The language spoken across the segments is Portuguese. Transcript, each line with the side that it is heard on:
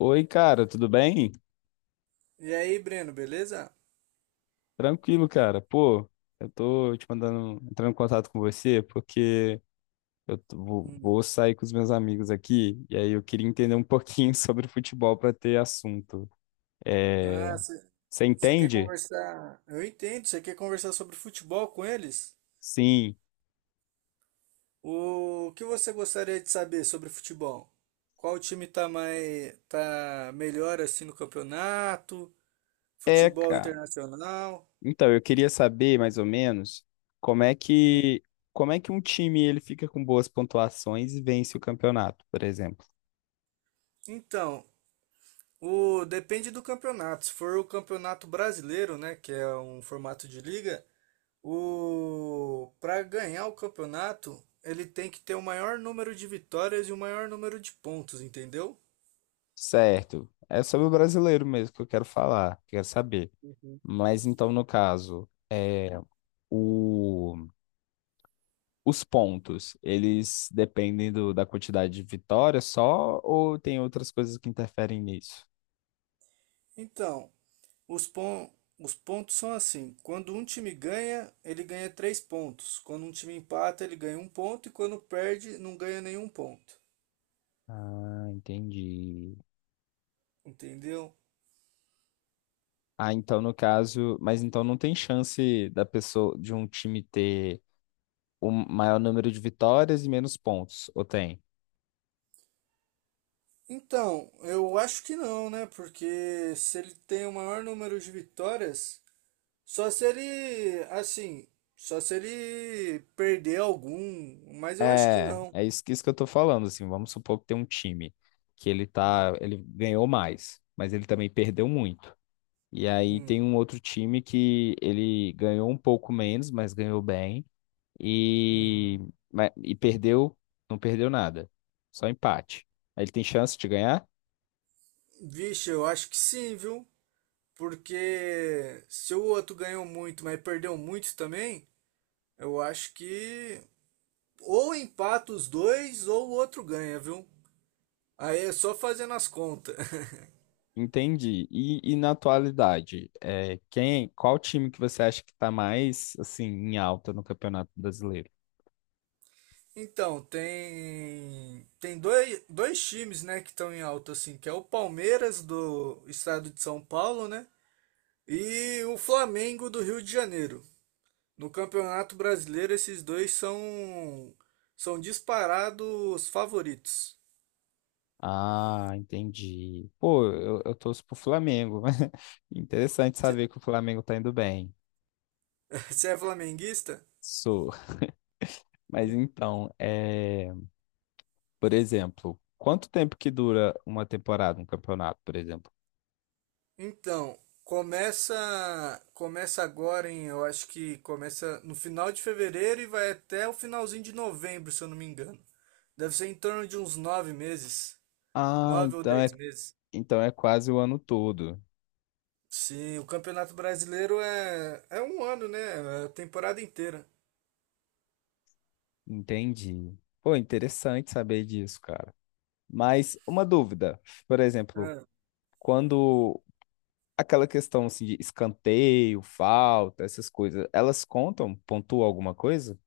left: Oi, cara, tudo bem?
right: E aí, Breno, beleza?
left: Tranquilo, cara. Pô, eu tô te mandando, entrando em contato com você porque vou,
right: Hum.
left: vou sair com os meus amigos aqui e aí eu queria entender um pouquinho sobre futebol pra ter assunto.
right: Ah,
left: É, você
right: você quer
left: entende?
right: conversar? Eu entendo, você quer conversar sobre futebol com eles?
left: Sim.
right: O que você gostaria de saber sobre futebol? Qual time tá melhor assim no campeonato?
left: É,
right: Futebol
left: cara.
right: internacional?
left: Então, eu queria saber mais ou menos como é
right: Hum.
left: que como é que um time ele fica com boas pontuações e vence o campeonato, por exemplo.
right: Então, o depende do campeonato. Se for o campeonato brasileiro, né, que é um formato de liga, o para ganhar o campeonato, ele tem que ter o maior número de vitórias e o maior número de pontos, entendeu?
left: Certo. É sobre o brasileiro mesmo que eu quero falar, quero saber.
right: Uhum.
left: Mas então, no caso, é, o, os pontos, eles dependem da quantidade de vitórias só ou tem outras coisas que interferem nisso?
right: Então, os pon- os pontos são assim: quando um time ganha, ele ganha 3 pontos. Quando um time empata, ele ganha um ponto. E quando perde, não ganha nenhum ponto.
left: Ah, entendi.
right: Entendeu?
left: Ah, então no caso, mas então não tem chance da pessoa de um time ter o maior número de vitórias e menos pontos, ou tem?
right: Então, eu acho que não, né? Porque se ele tem o maior número de vitórias, só se ele, assim, só se ele perder algum, mas eu acho que
left: É,
right: não.
left: é isso, isso que eu tô falando, assim, vamos supor que tem um time que
right: Hum,
left: ele ganhou mais, mas ele também perdeu muito. E aí
right: hum,
left: tem um outro time que ele ganhou um pouco menos, mas ganhou bem. E,
right: uhum.
left: e perdeu, não perdeu nada. Só empate. Ele tem chance de ganhar?
right: Vixe, eu acho que sim, viu? Porque se o outro ganhou muito, mas perdeu muito também, eu acho que ou empata os dois ou o outro ganha, viu? Aí é só fazendo as contas.
left: Entendi. E na atualidade, qual time que você acha que está mais assim em alta no Campeonato Brasileiro?
right: Então, tem dois times, né, que estão em alta assim, que é o Palmeiras do estado de São Paulo, né? E o Flamengo do Rio de Janeiro. No Campeonato Brasileiro, esses dois são disparados favoritos.
left: Ah, entendi. Pô, eu torço pro Flamengo. Interessante saber que o Flamengo tá indo bem.
right: Você é flamenguista?
left: Sou. Mas
right: En-
left: então, é. Por exemplo, quanto tempo que dura uma temporada, um campeonato, por exemplo?
right: Então, começa agora em, eu acho que começa no final de fevereiro e vai até o finalzinho de novembro, se eu não me engano. Deve ser em torno de uns 9 meses,
left: Ah,
right: nove ou
left: então é,
right: dez meses.
left: então é quase o ano todo.
right: Sim, o Campeonato Brasileiro é um ano, né? É a temporada inteira.
left: Entendi. Pô, interessante saber disso, cara. Mas uma dúvida, por exemplo,
right: É.
left: quando aquela questão assim, de escanteio, falta, essas coisas, elas contam, pontuam alguma coisa?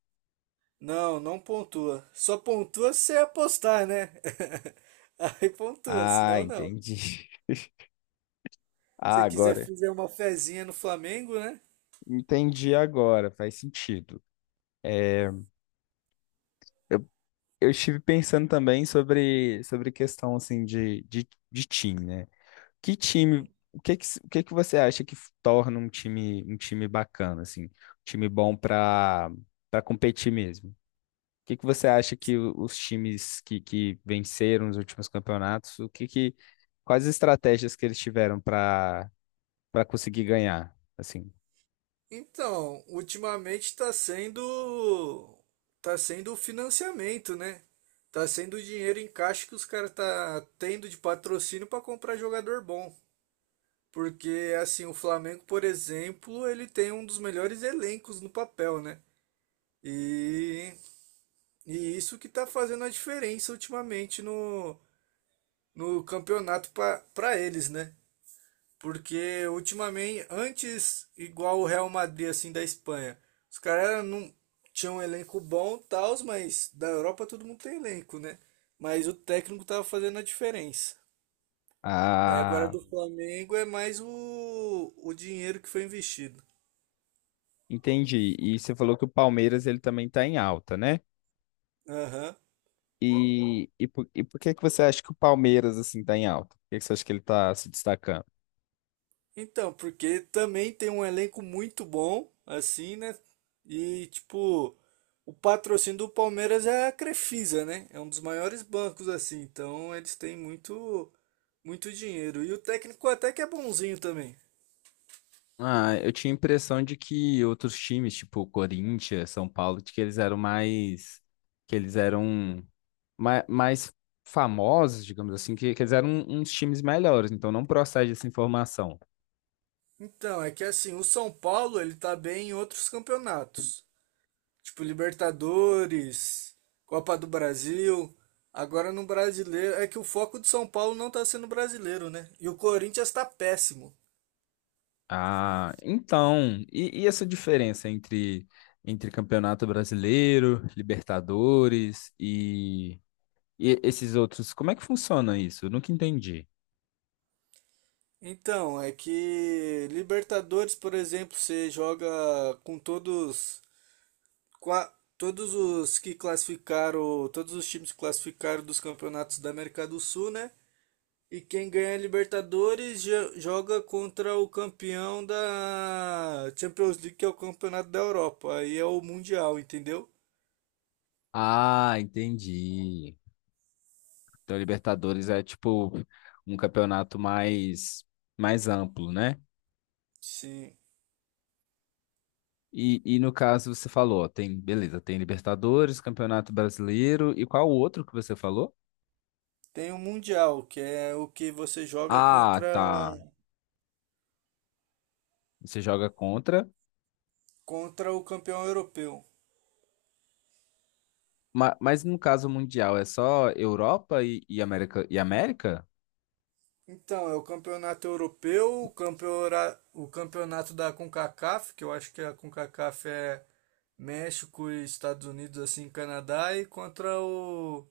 right: Não, não pontua. Só pontua se você apostar, né? Aí pontua,
left: Ah,
right: senão não.
left: entendi. Ah,
right: Se quiser
left: agora.
right: fazer uma fezinha no Flamengo, né?
left: Entendi agora, faz sentido. É, eu estive pensando também sobre questão assim de time, né? Que time,
right: Hum.
left: o que que você acha que torna um time bacana assim, um time bom para competir mesmo? O que que você acha que os times que venceram os últimos campeonatos, o que que quais as estratégias que eles tiveram para conseguir ganhar, assim?
right: Então, ultimamente está sendo tá sendo o financiamento, né? Tá sendo o dinheiro em caixa que os caras tá tendo de patrocínio para comprar jogador bom. Porque assim, o Flamengo, por exemplo, ele tem um dos melhores elencos no papel, né? E E isso que tá fazendo a diferença ultimamente no campeonato para eles, né? Porque ultimamente, antes, igual o Real Madrid, assim, da Espanha, os caras não tinham um elenco bom e tal, mas da Europa todo mundo tem elenco, né? Mas o técnico tava fazendo a diferença. Mas agora
left: Ah,
right: do Flamengo é mais o dinheiro que foi investido.
left: entendi. E você falou que o Palmeiras ele também está em alta, né?
right: Aham.
left: E por que que você acha que o Palmeiras, assim, tá em alta? Por que que você acha que ele tá se destacando?
right: Então, porque também tem um elenco muito bom, assim, né? E, tipo, o patrocínio do Palmeiras é a Crefisa, né? É um dos maiores bancos, assim. Então, eles têm muito, muito dinheiro. E o técnico até que é bonzinho também.
left: Ah, eu tinha a impressão de que outros times, tipo Corinthians, São Paulo, de que que eles eram mais famosos, digamos assim, que eles eram uns times melhores, então não procede essa informação.
right: Então, é que, assim, o São Paulo, ele tá bem em outros campeonatos. Tipo, Libertadores, Copa do Brasil. Agora no brasileiro, é que o foco do São Paulo não tá sendo brasileiro, né? E o Corinthians tá péssimo.
left: Ah, então, e essa diferença entre Campeonato Brasileiro, Libertadores e esses outros, como é que funciona isso? Eu nunca entendi.
right: Então, é que Libertadores, por exemplo, você joga com todos, qua- todos os que classificaram, todos os times que classificaram dos campeonatos da América do Sul, né? E quem ganha a Libertadores joga contra o campeão da Champions League, que é o campeonato da Europa. Aí é o Mundial, entendeu?
left: Ah, entendi. Então, Libertadores é tipo um campeonato mais amplo, né?
right: Sim.
left: E no caso, você falou, ó, tem, beleza, tem Libertadores, Campeonato Brasileiro, e qual o outro que você falou?
right: Tem o Mundial, que é o que você joga
left: Ah,
right: contra,
left: tá. Você joga contra,
right: contra o campeão europeu.
left: mas, no caso mundial é só Europa e América e América?
right: Então, é o campeonato europeu, o campeonato da CONCACAF, que eu acho que a CONCACAF é México e Estados Unidos, assim, Canadá, e contra o,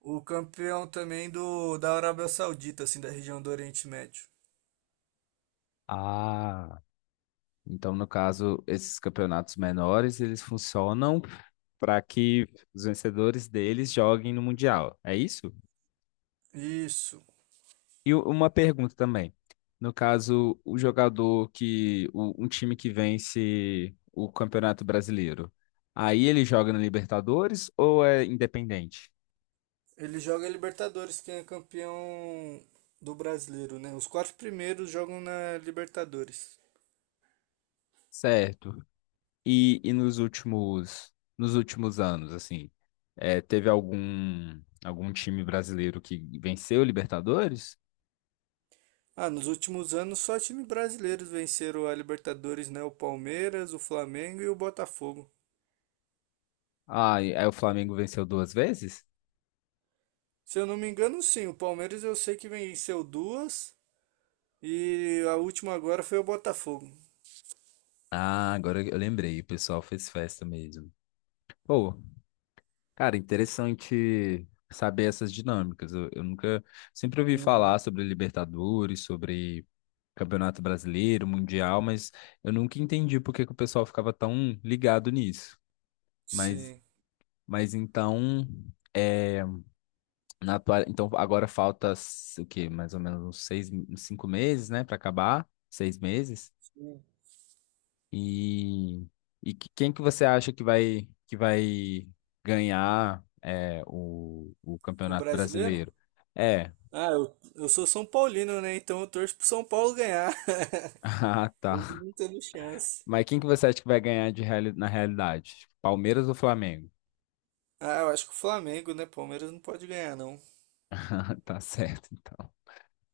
right: o campeão também do da Arábia Saudita, assim, da região do Oriente Médio.
left: Ah, então no caso, esses campeonatos menores, eles funcionam para que os vencedores deles joguem no Mundial. É isso?
right: Isso.
left: E uma pergunta também. No caso, o jogador que. O- um time que vence o Campeonato Brasileiro. Aí ele joga na Libertadores ou é independente?
right: Ele joga a Libertadores, quem é campeão do brasileiro, né? Os quatro primeiros jogam na Libertadores.
left: Certo. E nos últimos, anos, assim, teve algum time brasileiro que venceu o Libertadores?
right: Ah, nos últimos anos só times brasileiros venceram a Libertadores, né? O Palmeiras, o Flamengo e o Botafogo.
left: Ah, aí o Flamengo venceu duas vezes?
right: Se eu não me engano, sim. O Palmeiras eu sei que venceu duas e a última agora foi o Botafogo.
left: Ah, agora eu lembrei, o pessoal fez festa mesmo. Pô, cara, interessante saber essas dinâmicas. Eu nunca, sempre ouvi
right: Uhum.
left: falar sobre Libertadores, sobre Campeonato Brasileiro, Mundial, mas eu nunca entendi por que que o pessoal ficava tão ligado nisso. Mas,
right: Sim.
left: mas então, é, então agora falta o quê? Mais ou menos uns seis, uns 5 meses, né, para acabar? 6 meses?
right: Sim.
left: E, e quem que você acha que vai ganhar o
right: O
left: Campeonato
right: brasileiro?
left: Brasileiro? É.
right: Ah, eu sou São Paulino, né? Então eu torço pro São Paulo ganhar.
left: Ah, tá.
right: Mas não tendo chance.
left: Mas quem que você acha que vai ganhar na realidade? Tipo, Palmeiras ou Flamengo?
right: Ah, eu acho que o Flamengo, né? Palmeiras não pode ganhar, não.
left: Ah, tá certo, então.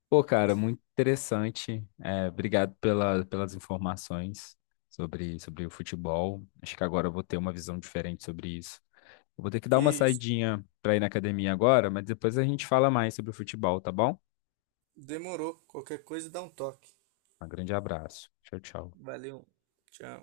left: Pô, cara, muito interessante. É, obrigado pelas informações sobre o futebol. Acho que agora eu vou ter uma visão diferente sobre isso. Eu vou ter que dar
right: Que
left: uma
right: isso.
left: saidinha para ir na academia agora, mas depois a gente fala mais sobre o futebol, tá bom?
right: Demorou. Qualquer coisa dá um toque.
left: Um grande abraço. Tchau, tchau.
right: Valeu. Tchau.